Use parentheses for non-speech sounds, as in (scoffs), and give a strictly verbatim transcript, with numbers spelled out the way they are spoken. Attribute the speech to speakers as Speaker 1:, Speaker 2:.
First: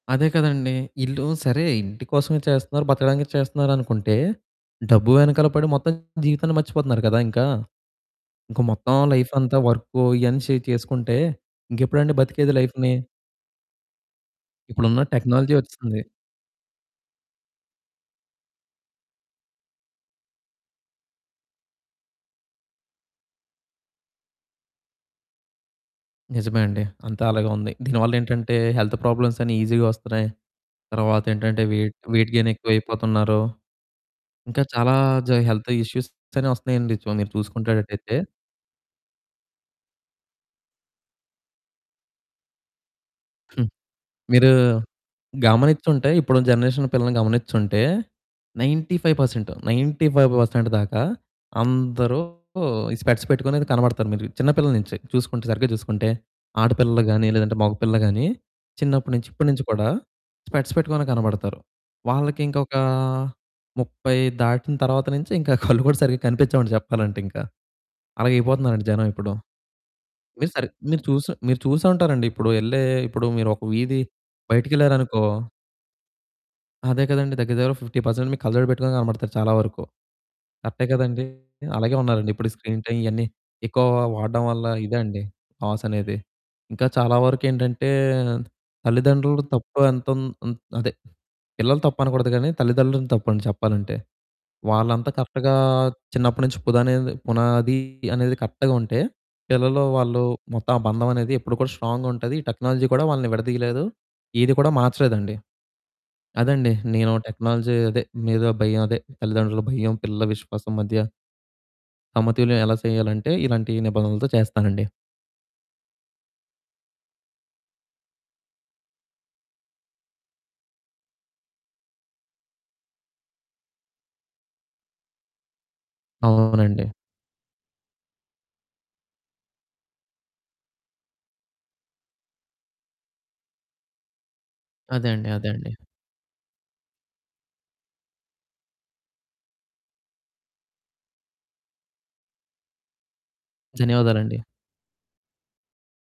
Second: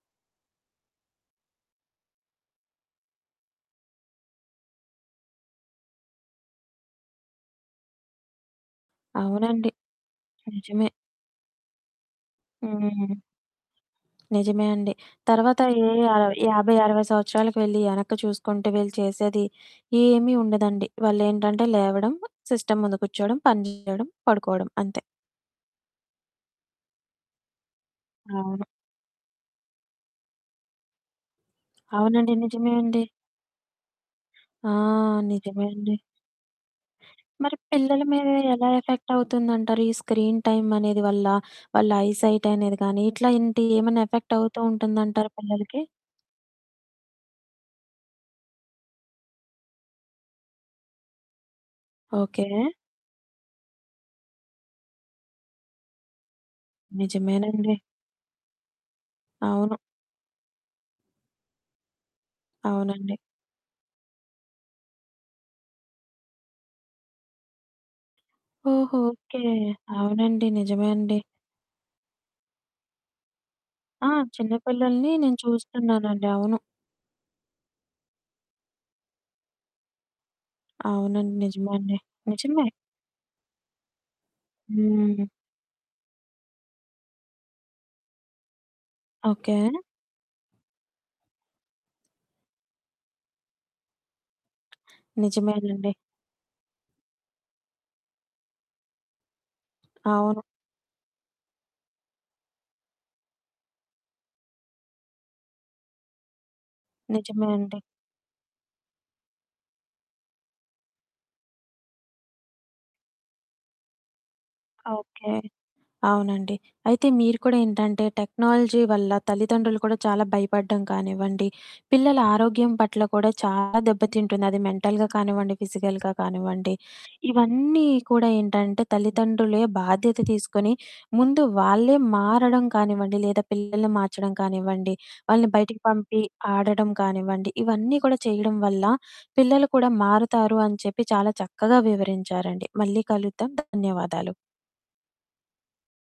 Speaker 1: అదే కదండీ. ఇల్లు సరే ఇంటి కోసమే చేస్తన్నారు, బతకడానికి చేస్తన్నారనుకుంటే, డబ్బు వెనకాల పడి మొత్తం జీవితాన్ని మర్చిపోతున్నారు కదా! ఇంకా. ఇంక మొత్తం లైఫంతా
Speaker 2: అవునండి.
Speaker 1: వర్కు, ఇయన్నీ చే
Speaker 2: నిజమే.
Speaker 1: చేసుకుంటే, ఇంకెప్పుడండి బతికేది లైఫ్‌ని?
Speaker 2: హ్మ్. నిజమే అండి.
Speaker 1: ఇప్పుడున్న టెక్నాలజీ
Speaker 2: తర్వాత ఏ
Speaker 1: వచ్చేసింది.
Speaker 2: యా యాబై, అరవై సంవత్సరాలకు వెళ్లి, ఎనక్కి చూసుకుంటే, వీళ్ళు చేసేది ఏమి ఉండదండి. వాళ్ళేంటంటే లేవడం, సిస్టమ్ ముందు కూర్చోవడం, పని చేయడం, పడుకోడం అంతే.
Speaker 1: నిజమే అండి. అంతా అలాగే ఉంది. దీనివల్లేంటంటే,
Speaker 2: అవును.
Speaker 1: హెల్త్ ప్రాబ్లమ్స్ అన్నీ ఈజీగా వస్తున్నాయి, తర్వాత ఏంటంటే, వెయిట్ వెయిట్
Speaker 2: అవునండి. నిజమే అండి.
Speaker 1: గెయినెక్కువైపోతున్నారు, ఇంకా
Speaker 2: ఆ!
Speaker 1: చాలా జా
Speaker 2: నిజమే
Speaker 1: హెల్త్
Speaker 2: అండి.
Speaker 1: ఇష్యూసని వస్తున్నాయండి, చు మీరు
Speaker 2: మరి పిల్లల
Speaker 1: చూసుకుండేటట్టయితే.
Speaker 2: మీద, ఎలా ఎఫెక్ట్ అవుతుందంటారు? ఈ స్క్రీన్ టైమనేది వల్ల, వాళ్ళ ఐ సైటనేది గాని, ఇట్లా ఇంటి
Speaker 1: (scoffs)
Speaker 2: ఏమైనా ఎఫెక్ట్
Speaker 1: మీరూ
Speaker 2: అవుతూ ఉంటుందంటారా పిల్లలకి?
Speaker 1: గమనిచ్చుంటే, ఇప్పుడున్న జనరేషన్ పిల్లల్ని గమనిచ్చుంటే, ninety five percent, ninety five percent దాకా, అందరూ
Speaker 2: ఓకే.
Speaker 1: ఈ స్పెక్ట్స్ పెట్టుకునయితే కనబడతారు, మీరు చిన్న పిల్లల నుంచి. చూసుకుంటే సరిగ్గా చూసుకుంటే, ఆడపిల్లలు గాని, లేదంటే
Speaker 2: నిజమేనండి.
Speaker 1: మగపిల్లలు గానీ, చిన్నప్పడునుంచి ఇప్పడునుంచి
Speaker 2: అవును.
Speaker 1: కూడా, స్పెక్ట్స్ పెట్టుకునే కనబడతారు. వాళ్ళకి ఇంకొకా
Speaker 2: అవునండి.
Speaker 1: ముప్పై దాటిన తరువాత నుంచి, ఇంకా (chuckles) కళ్ళు కూడా సరిగా కనిపిచ్చవండి, చెప్పాలంటే ఇంకా. అలగయిపోతున్నారండి
Speaker 2: ఓహో!
Speaker 1: జనం ఇప్పుడు.
Speaker 2: ఓకే. అవునండి.
Speaker 1: మీరు సరి
Speaker 2: నిజమే
Speaker 1: మీరు
Speaker 2: అండి.
Speaker 1: చూసు మీరు చూసే ఉంటారండి, ఇప్పుడు ఎళ్ళే ఇప్పుడు మీరొక వీధి
Speaker 2: ఆ! చిన్నపిల్లల్ని
Speaker 1: బయటికెళ్లారనుకో
Speaker 2: నేను చూస్తున్నానండి. అవును.
Speaker 1: అదే కదండీ, దగ్గర దగ్గర, ఫిఫ్టీ పర్సెంట్ మీకు కళ్ళజోడు పెట్టుకొని కనపడతారు, చాలా వరకు. కరెక్టే కదండీ.
Speaker 2: అవునండి. నిజమే
Speaker 1: అలాగే
Speaker 2: అండి.
Speaker 1: ఉన్నారండి, ఇప్పుడు ఈ
Speaker 2: నిజమే.
Speaker 1: స్క్రీన్ టైమ్ ఇయన్నీ, ఎక్కువ వాడడం వల్ల, ఇదండి
Speaker 2: హ్మ్.
Speaker 1: లాసనేది. ఇంకా చాలా వరకేంటంటే, తల్లిదండ్రులు
Speaker 2: ఓకే.
Speaker 1: తప్పు ఎంతున్ హ్మ్, అదే. పిల్లల తప్పనకూడదు గానీ, తల్లిదండ్రుల తప్పండి చెప్పాలంటే. వాళ్ళంతా కరెక్ట్‌గా
Speaker 2: నిజమేనండి.
Speaker 1: చిన్నప్పడు నుంచి, పుదనేది పునాది అనేది కరెక్ట్‌గా ఉంటే, పిల్లలూ వాళ్ళు,
Speaker 2: అవును.
Speaker 1: మొత్తం ఆ బంధమనేది ఎప్పుడు కూడా స్ట్రాంగ్‌గా ఉంటది, ఈ టెక్నాలజీ కూడా వాళ్ళని విడదీయలేదు, ఏది కూడా మార్చలేదండి. అదండీ, నేను
Speaker 2: నిజమే
Speaker 1: టెక్నాలజీ
Speaker 2: అండి.
Speaker 1: అదే, మీద భయం అదే, తల్లిదండ్రుల భయం, పిల్లల విశ్వాసం మధ్య... సమతుల్యం ఎలా సేయాలంటే, ఇలాంటి నిబంధనలతో చేస్తానండి.
Speaker 2: ఆ! ఓకే. అవునండి. అయితే మీరు కూడా ఏంటంటే, టెక్నాలజీ వల్ల తల్లిదండ్రులు కూడా చాలా భయపడ్డం కానివ్వండి, పిల్లల ఆరోగ్యం పట్ల కూడా చాలా దెబ్బతింటుంది, అది మెంటల్‌గా కానివ్వండి, ఫిజికల్‌గా కానివ్వండి,
Speaker 1: అవునండి.
Speaker 2: ఇవన్నీ కూడా ఏంటంటే, తల్లిదండ్రులే బాధ్యత తీసుకొని, ముందు వాళ్ళే మారడం కానివ్వండి, లేదా పిల్లల్ని మార్చడం కానివ్వండి,
Speaker 1: అదే అండి. అదే
Speaker 2: వాళ్ళని
Speaker 1: అండి.
Speaker 2: బయటకి పంపి, ఆడడం కానివ్వండి, ఇవన్నీ కూడా చేయడం వల్ల, పిల్లలు కూడా మారుతారు అని చెప్పి, చాలా చక్కగా వివరించారండి. మళ్ళీ కలుద్దాం. ధన్యవాదాలు.
Speaker 1: ధన్యవాదాలండి.